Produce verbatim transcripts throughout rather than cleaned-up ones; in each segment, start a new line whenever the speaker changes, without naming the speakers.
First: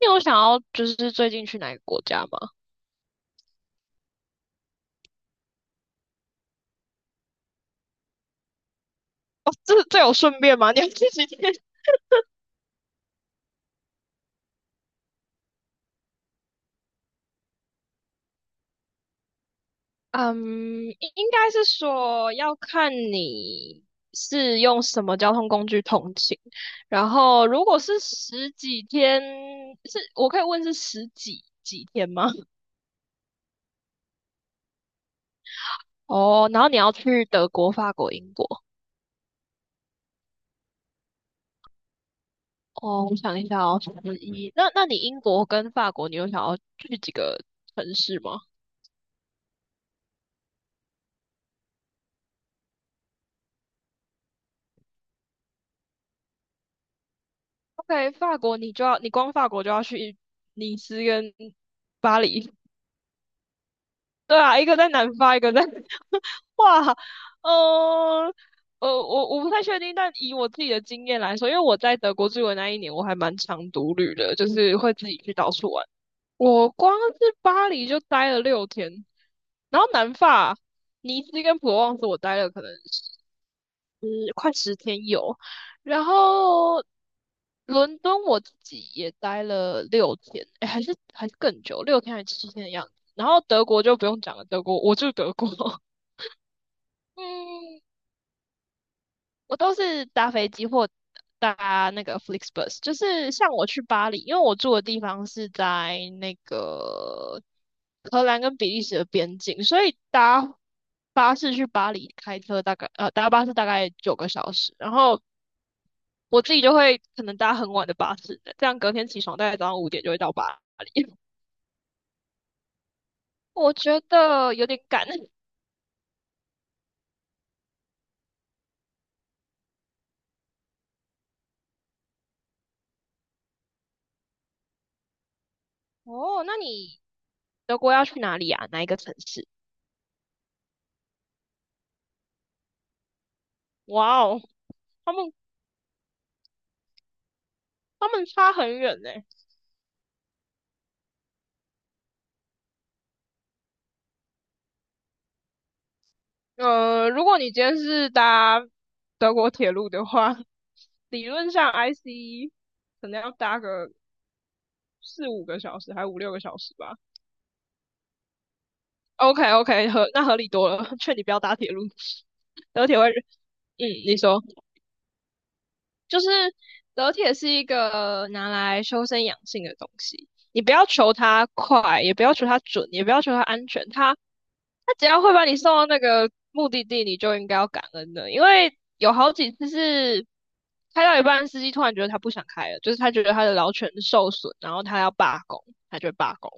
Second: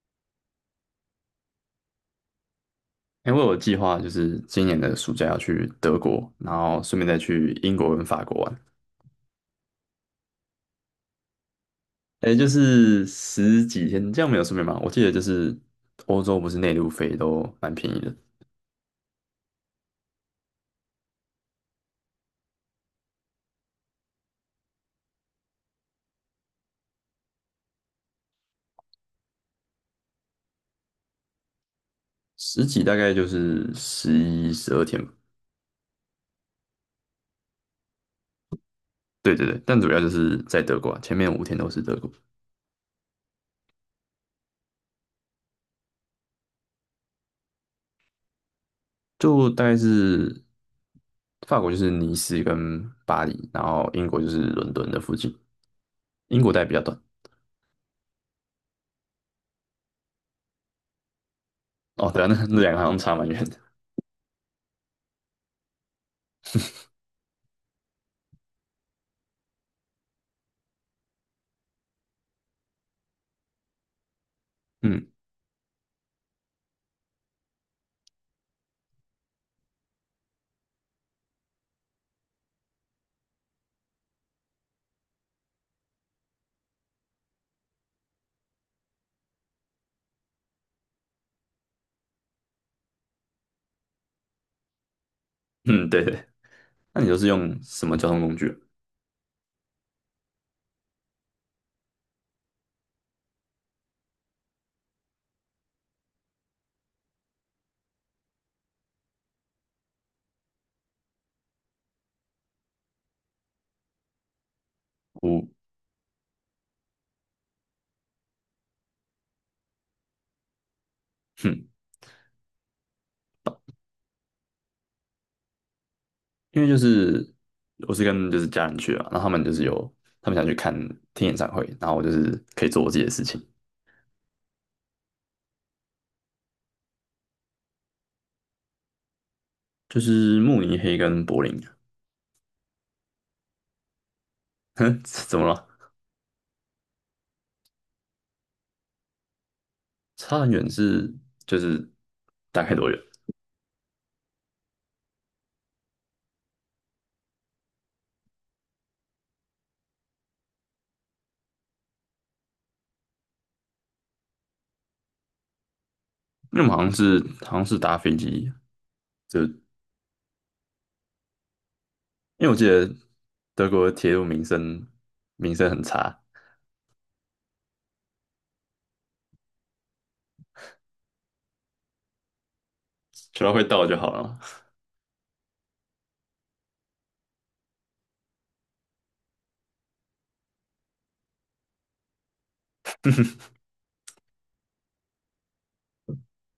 你有想要就是最近去哪个国家吗？
因为我有计划就是今年的暑假要去德国，然后顺便再去英国跟法国玩。
哦，这这有顺便吗？你要去几天？
诶，就是十几天，这样没有顺便吗？我记得就是欧洲不是内陆飞都蛮便宜的，
嗯，应应该是说要看你是用什么交通工具通勤，然后如果是十几天，是我可以问是十几几天吗？
十几大概就是十一、十二天吧。
哦，然后你要去德国、法国、英国。
对对对，但主要就是在德国啊，前面五天都是德国，
哦，我想一下哦，十一。那那你英国跟法国，你有想要去几个城市吗？
就大概是法国就是尼斯跟巴黎，然后英国就是伦敦的附近，英国待比较短。
OK，法国你就要，你光法国就要去尼斯跟
哦，
巴
对啊，那
黎，
那两个好像差蛮远的。
对啊，一个在南法，一个在，哇，呃，呃，我我不太确定，但以我自己的经验来说，因为我在德国住的那一年，我还蛮常独旅的，就是会自
嗯
己去到处玩。我光是巴黎就待了六天，然后南法尼斯跟普罗旺斯我待了可能嗯快十天有，然后伦敦我自己也待了六天，哎，还是还是更久，六天还是七天的样子。然后德国就不用讲了，德国我住德国，
嗯，对对。那你都是用
嗯，
什么交通工具啊
我都是搭飞机或搭那个 FlixBus，就是像我去巴黎，因为我住的地方是在那个荷兰跟比利时的边境，所以搭巴士去巴黎，开车大概呃搭巴士大概九个小时，然后
我，
我自己就会可能搭很晚的巴士，这样隔天起床大概早上五点就会到巴黎。
哼，
我觉得有点赶。
因为就是我是跟就是家人去啊，然后他们就是有他们想去看听演唱会，然后我就是可以做我自己的事情，
哦，那你德国要去哪里啊？哪一个城市？
就是慕尼黑跟柏林，
哇哦，
哼，
他们
怎么了？
他们差很远呢、
差很远是就是大概多远？
呃，如果你今天是搭德国铁路的话，理论上 I C 可能要搭个四五个小时，还五六个小
因为我们
时
好像
吧。
是好像是搭飞机，就
OK
因
OK，合那合理多了，劝你不要搭铁路，
为我记
德
得
铁会，
德国
嗯，
的铁
你
路
说，
名声名声很差，
就是德铁是一个拿来修身养性的东西，你不要求它快，也不要求它准，也不要求它
只要会
安
到
全，
就好
它
了，
它只要会把你送到那个目的地，你就应该要感恩的，因为有好几次是。开到一半，司机突然觉得他不想开了，就是他觉得他的劳权受损，然后他要罢工，他就会罢工，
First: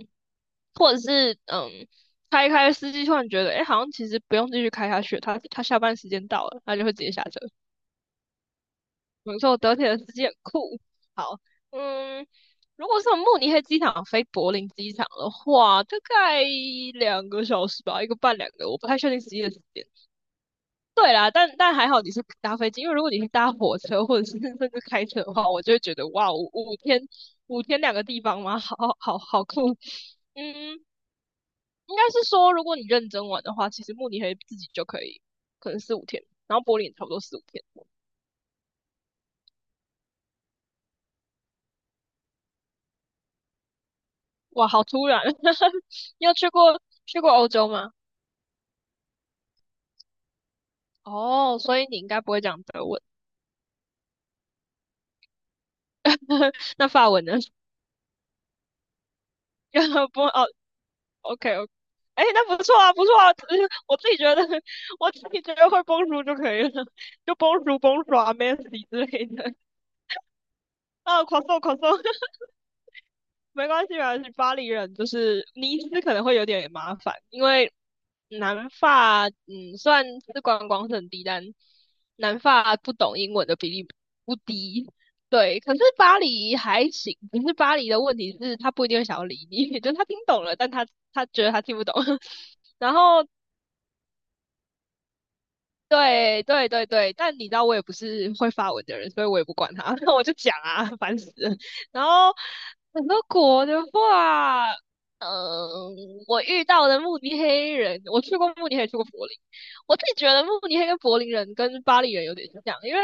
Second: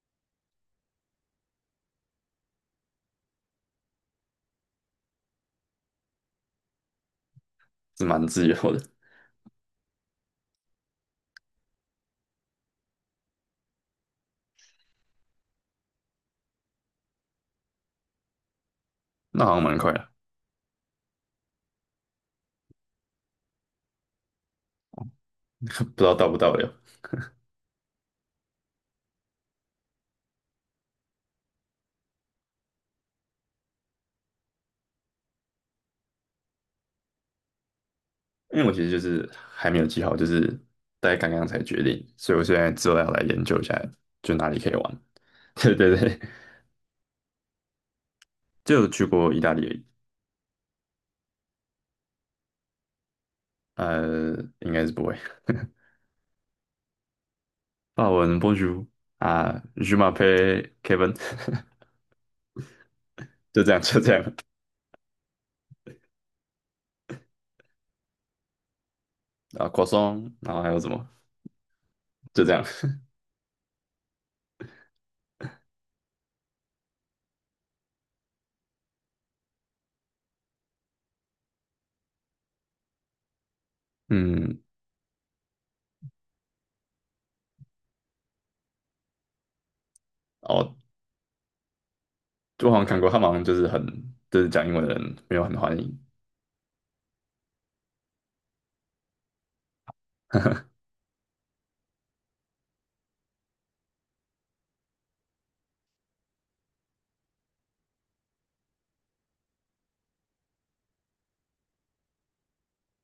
或者是嗯，开一开，司机突然觉得，哎、欸好像其实不用继续开下去他他下班时间到了，他就会直接下车。
是蛮自由的，
没错，德铁的司机很酷。好，嗯，如果是从慕尼黑机场飞柏林机场的话，大概两个小时吧，一个半两个，我不太确定实际
那
的
好
时
像蛮
间。
快的，
对啦，但但还好你是搭飞机，因为如果你是搭火车或者是甚至开车的话，我就会
不
觉
知
得
道到
哇，
不
五
到的。
五天五天两个地方吗？好好好酷。嗯，应该是说如果你认真玩的话，其实慕尼黑自己就可以，可能四五天，然后柏林也差不多四五天。
因为我其实就是还没有记好，就是大概刚刚才决定，所以我现在之后要来研究一下，就哪里
哇，
可以
好
玩。
突然！
对 对对，
你有去过去过欧洲吗？
就有去过意大利而已
哦，所以你应该不会讲德文，
呃，应该是不会。
那法文呢？
法文 Bonjour 啊，Je
不，哦
m'appelle Kevin,
，OK OK，哎，那不错啊，不错啊，
就这样
我
就
自
这
己觉
样
得，我自己觉得会 b o 就可以了，就 b o n j o u 之类的。
啊，croissant,然后还有什么？
啊 c r o i
就这样。
没关系，没关系。巴黎人就是尼斯可能会有点麻烦，因为南法，嗯，虽然是观光胜低，但南法不懂英文的比例不
嗯，
低。对，可是巴黎还行，可是巴黎的问题是，他不一定会想要理你，就是他听懂了，但
哦，
他他觉得他听不懂。
我好 像
然
看过，他
后，
们好像就是很就是讲英文的人没有很欢迎，
对对对对，但你知道我也不是会发文的人，所以我也不管他，我就讲啊，烦死了。然后很多国的话，嗯，我遇到的慕尼黑人，我去过慕尼黑，去过柏林。我自己觉得慕尼黑跟柏林人跟巴黎人有点像，因为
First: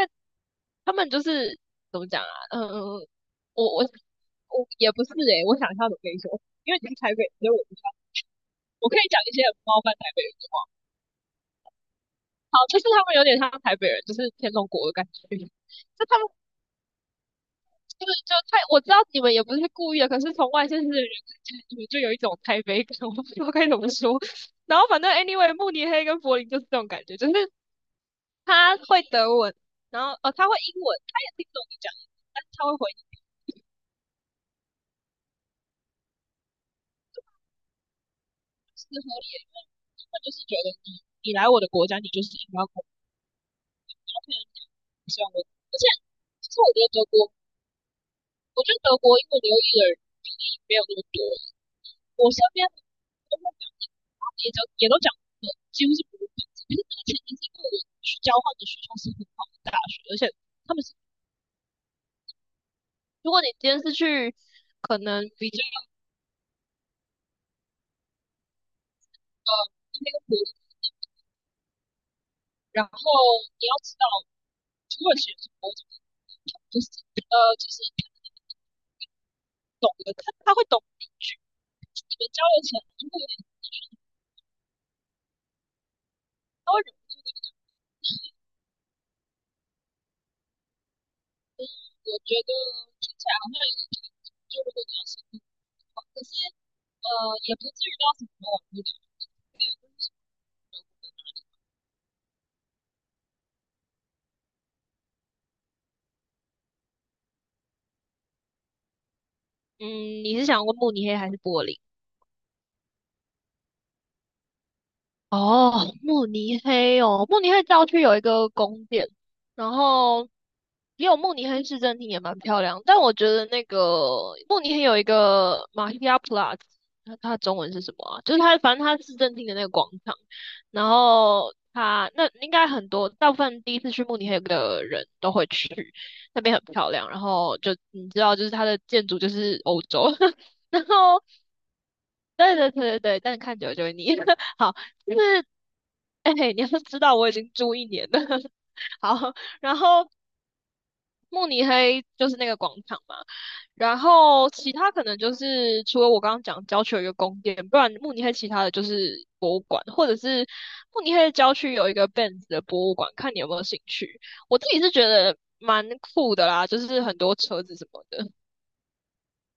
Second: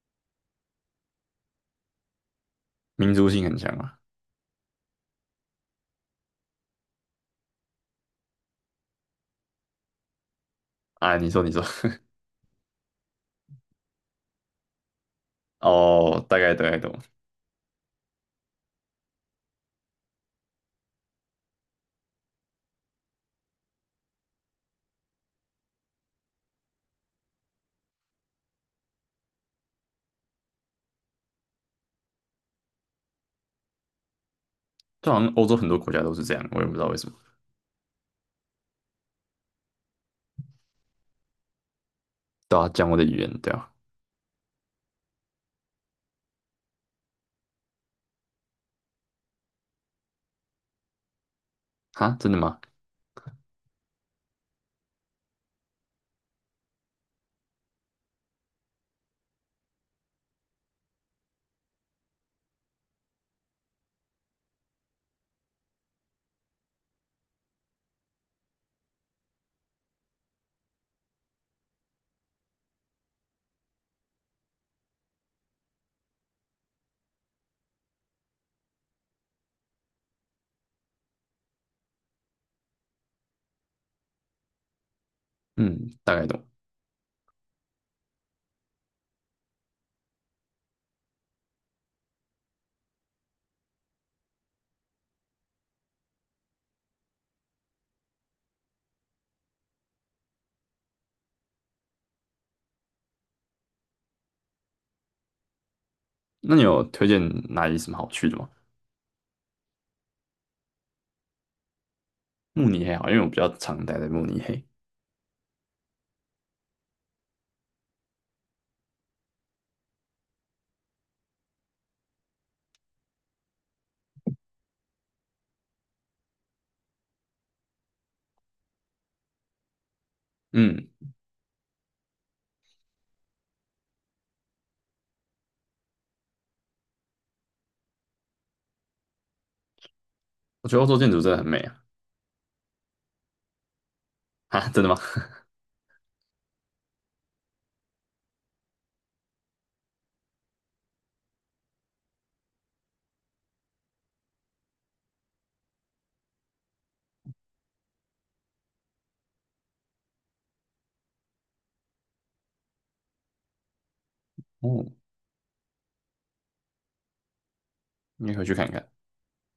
他们就是怎么讲啊？嗯，
民族性很
我
强
我
嘛。
我也不是诶、我想一下怎么跟你说，因为你是台北人所以我不知道。我可以讲一些很冒犯台北人的话。
啊，你说你说，
好，就是他们有点像台北人，就是天龙国的感觉。就他
哦，
们
大概大概懂，
对，就太我知道你们也不是故意的，可是从外县市的人看起来，你们就有一种台北感，我不知道该怎么说。然后反正 anyway，慕尼黑跟柏林就是这种感觉，就是他会德文，然后哦他会英文，他也听不懂你讲英文，但是他会回你
就好像欧洲很多国家都是这样，我也不知道为什么。
是合理的，他就是觉得你你来我的国家，你就是应
对
该
啊，
我
讲我的语言，对啊，
，OK，希望我，而且其实我觉得德国，我觉得德国英文流利的人比例没有那么多，
哈，
我
真的
身
吗？
边的都会讲，也都也都讲的几乎是不会本地，可是那个前提是因为我去交换的学校是很好的大学，而且他们是如果你今天是去可能比较呃那个国，然后你要知道土耳其人是某种就是呃就是懂得他他会懂你句，你们交流起来就会有点
嗯，大概懂。
高人。嗯，我觉得听起来好像有点，就如果你要深入的话，可是呃也不至于到什么网络的。
那你有推荐哪里什么好去的吗？
嗯，你是想问慕尼黑还是柏林？
慕尼黑好，因为我比较常待在慕尼黑。
哦，慕尼黑哦，慕尼黑郊区有一个宫殿，然后也有慕尼黑市政厅也蛮漂亮，但我觉得那个慕尼黑有一个马希亚普拉兹，它它的中文是什么啊？就是它反正它市政厅的那个广场，
嗯，
然后它那应该很多大部分第一次去慕尼黑的人都会去，那边很漂亮，然后就你知道，就是它的建筑就是欧洲，
我 觉得
然
欧洲建筑
后
真的很美啊。
对对对对对，但是看久了就会腻。
哈，
好，
真的吗？
就是，哎、你要知道我已经住一年了。好，然后慕尼黑就是那个广场嘛，然后其他可能就是除了我刚刚讲郊区有一个宫殿，不然慕尼黑其他的就是博物馆，或者是慕尼黑的郊区有一个 Benz 的博物馆，看你有没有兴趣。我自己
哦，
是觉得蛮酷的啦，就是很多车子什么的。
你也回去看看。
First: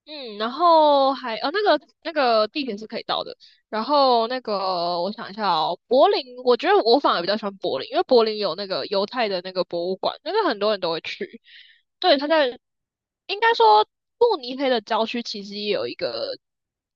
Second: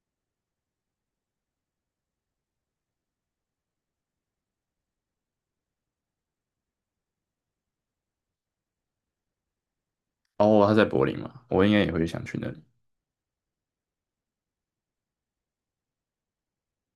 嗯，然后还呃那个那个地铁是可以到的，然后那个我想一下哦，柏林，我觉得我反而比较喜欢柏林，因为柏林有那个犹太的那个博物馆，那个很
哦，
多
他
人
在
都会
柏林嘛，
去。
我应该也会
对，
想
他
去那
在
里。
应该说慕尼黑的郊区其实也有一个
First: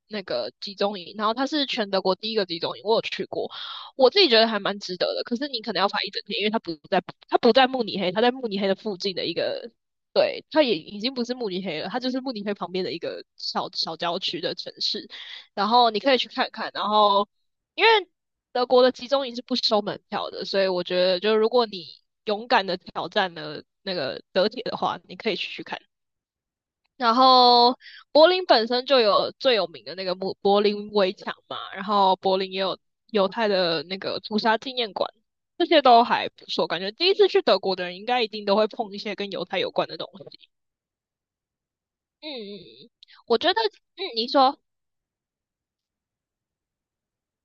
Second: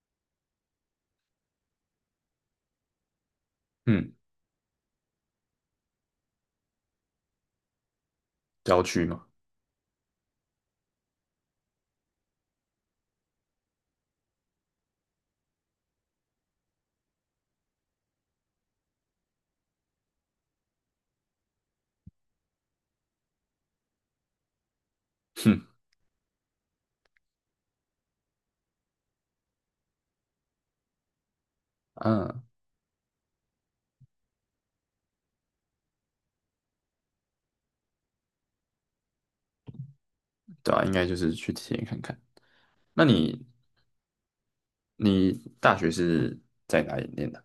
那个集中营，然后它是全德国第一个集中营，我有去过，我
嗯，
自己觉得还蛮值得的。可是你可能要排一整天，因为它不在它不在慕尼黑，它在慕尼黑的
郊
附
区
近
嘛，
的一个对，它也已经不是慕尼黑了，它就是慕尼黑旁边的一个小小郊区的城市。然后你可以去看看。然后，因为德国的集中营是不收门票的，所以我觉得，就如果你勇敢的挑战了那个德铁的话，你可以去
哼，
去看。然后，柏林本身就有最有名的那个慕柏林围墙嘛，然后柏
嗯，
林也有犹太的那个屠杀纪念馆。这些都还不错，感觉第一次去德国的人应该一定都会碰一些跟犹太有关的东西。
对啊，应该就是去体验看看。
嗯嗯，
那
我
你
觉得，嗯，你说，
你大学是在哪里念的？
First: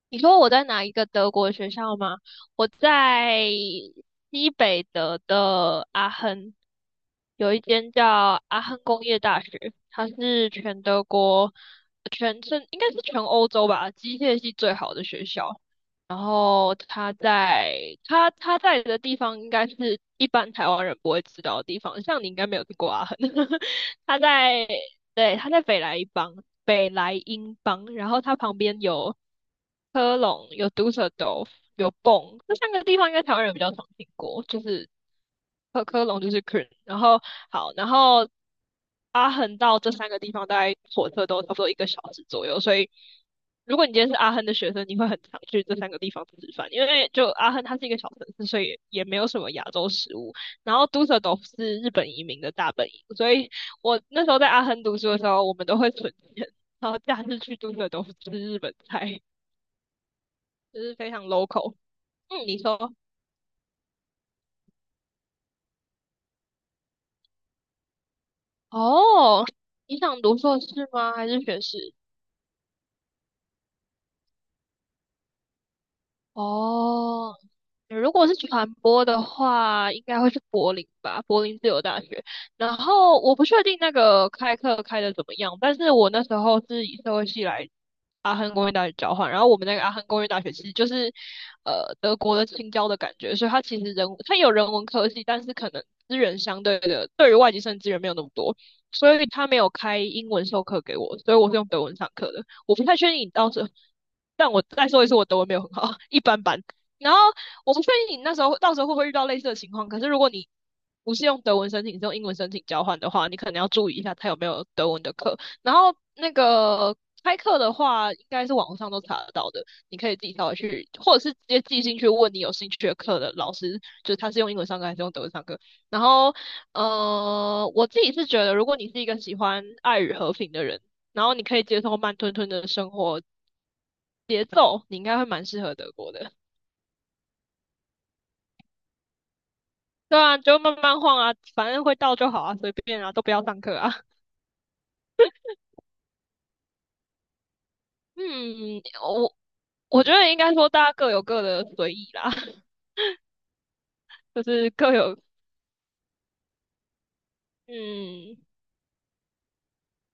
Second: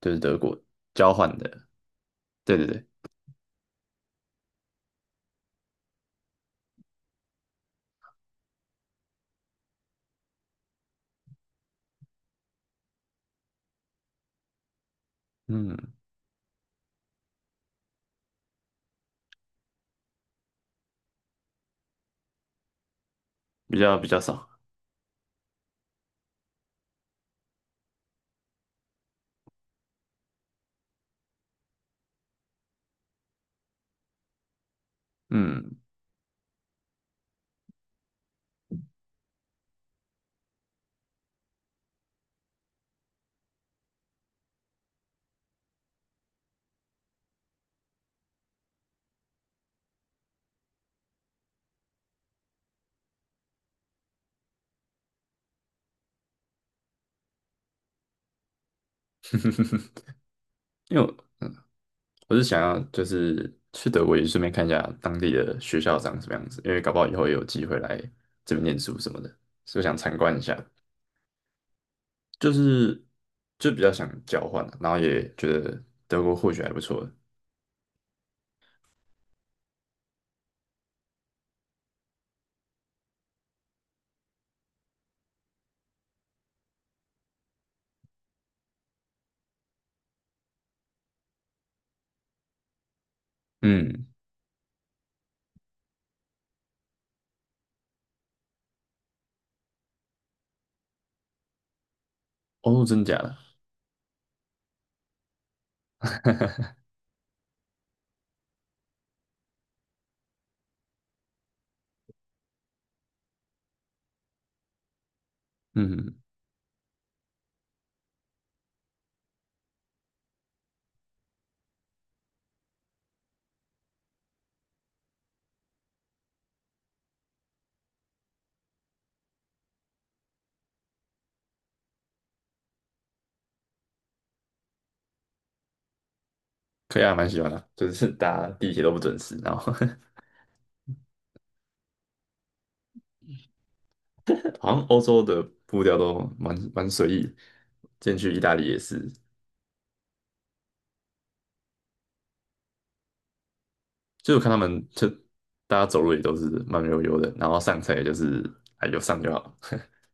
就是
你
德
说我
国
在哪一个
交换
德国
的。
学校吗？
对对
我
对，
在西北德的阿亨，有一间叫阿亨工业大学，它是全德国、全是应该是全欧洲吧，机械系最好的学校。
嗯，
然后它在它它在的地方，应该是一般台湾人不会知道的地方，像你应该没有去过阿亨，
比较比较
它
少。
在。对，他在北莱茵邦，北莱茵邦，然后它旁边有科隆，有杜塞尔多夫，有蹦，这三个地方应该台湾人比较常听过，就是
嗯，
科科隆就是 K O N 然后好，然后阿亨到这三个地方大概火车都差不多一个小时左右，所以如果你今天是阿亨的学生，你会很常去这三个地方吃饭，因为就阿亨它是一个小城市，所以也没有什么亚洲食物，然后杜塞尔多夫是日本移民的大本营，所以。我那时候在阿亨读书的时候，我们都会存钱，然后假日去住的都是吃日本菜，就是
因为
非
我。
常 local。
我是
嗯，你
想要
说，
就是去德国也顺便看一下当地的学校长什么样子，因为搞不好以后也有机会来这边念书什么的，
哦，
所以我想
你
参
想
观
读
一下，
硕士吗？还是学士？
就是就比较想交换啊然后也觉得德国或许还不错的。
哦，如果是传播的话，应该会是柏林吧，柏林自由大学。然后我不确定那个开课开的怎么样，但是我那时候是以社会系来阿亨工业大学交换，然后我们那个阿亨工业大学其实就是呃德国的青椒的感觉，所以它其实
嗯，
人它有人文科技，但是可能资源相对的对于外籍生资源没有那么多，所以他没有开英文授课给我，所以我是用德文上课的。我不
哦，
太
真
确
假
定你
的？
到时候。但我再说一次，我德文没有很好，一般般。然后我不确定你那时候到时候会不会遇到类似的情况，可是如果你不是用德文申请，是用英文申请交换的话，你可能要注意一下他有没有德文的课。然后
嗯，
那个开课的话，应该是网上都查得到的，你可以自己跳微去，或者是直接寄信去问你有兴趣的课的老师，就是他是用英文上课还是用德文上课。然后，呃，我自己是觉得，如果你是一个喜欢爱与和平的人，然后你可以接受慢吞吞的生活，节奏，你应该会蛮适合德国的。
可以啊，蛮喜欢的，就是大家地铁都不准时，然后
对 啊，就慢慢晃啊，反正会到就好啊，随便啊，都不要上课啊。
好像欧洲的步调都蛮蛮随意进去意大利也
嗯，
是，
我我觉得应该说大家各有各的随意啦，
就我
就
看他
是
们
各
就
有
大家走路也都是慢悠悠的，然后上车也就
嗯，
是哎有上就好。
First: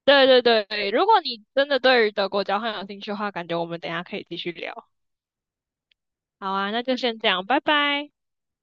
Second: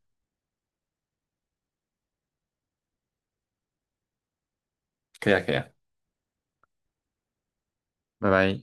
对对对。如果你真的对于德国交换有兴趣的话，感觉我们等一下可以继续聊。
可以啊，可以啊，
好啊，那就先这样，拜拜。
拜拜。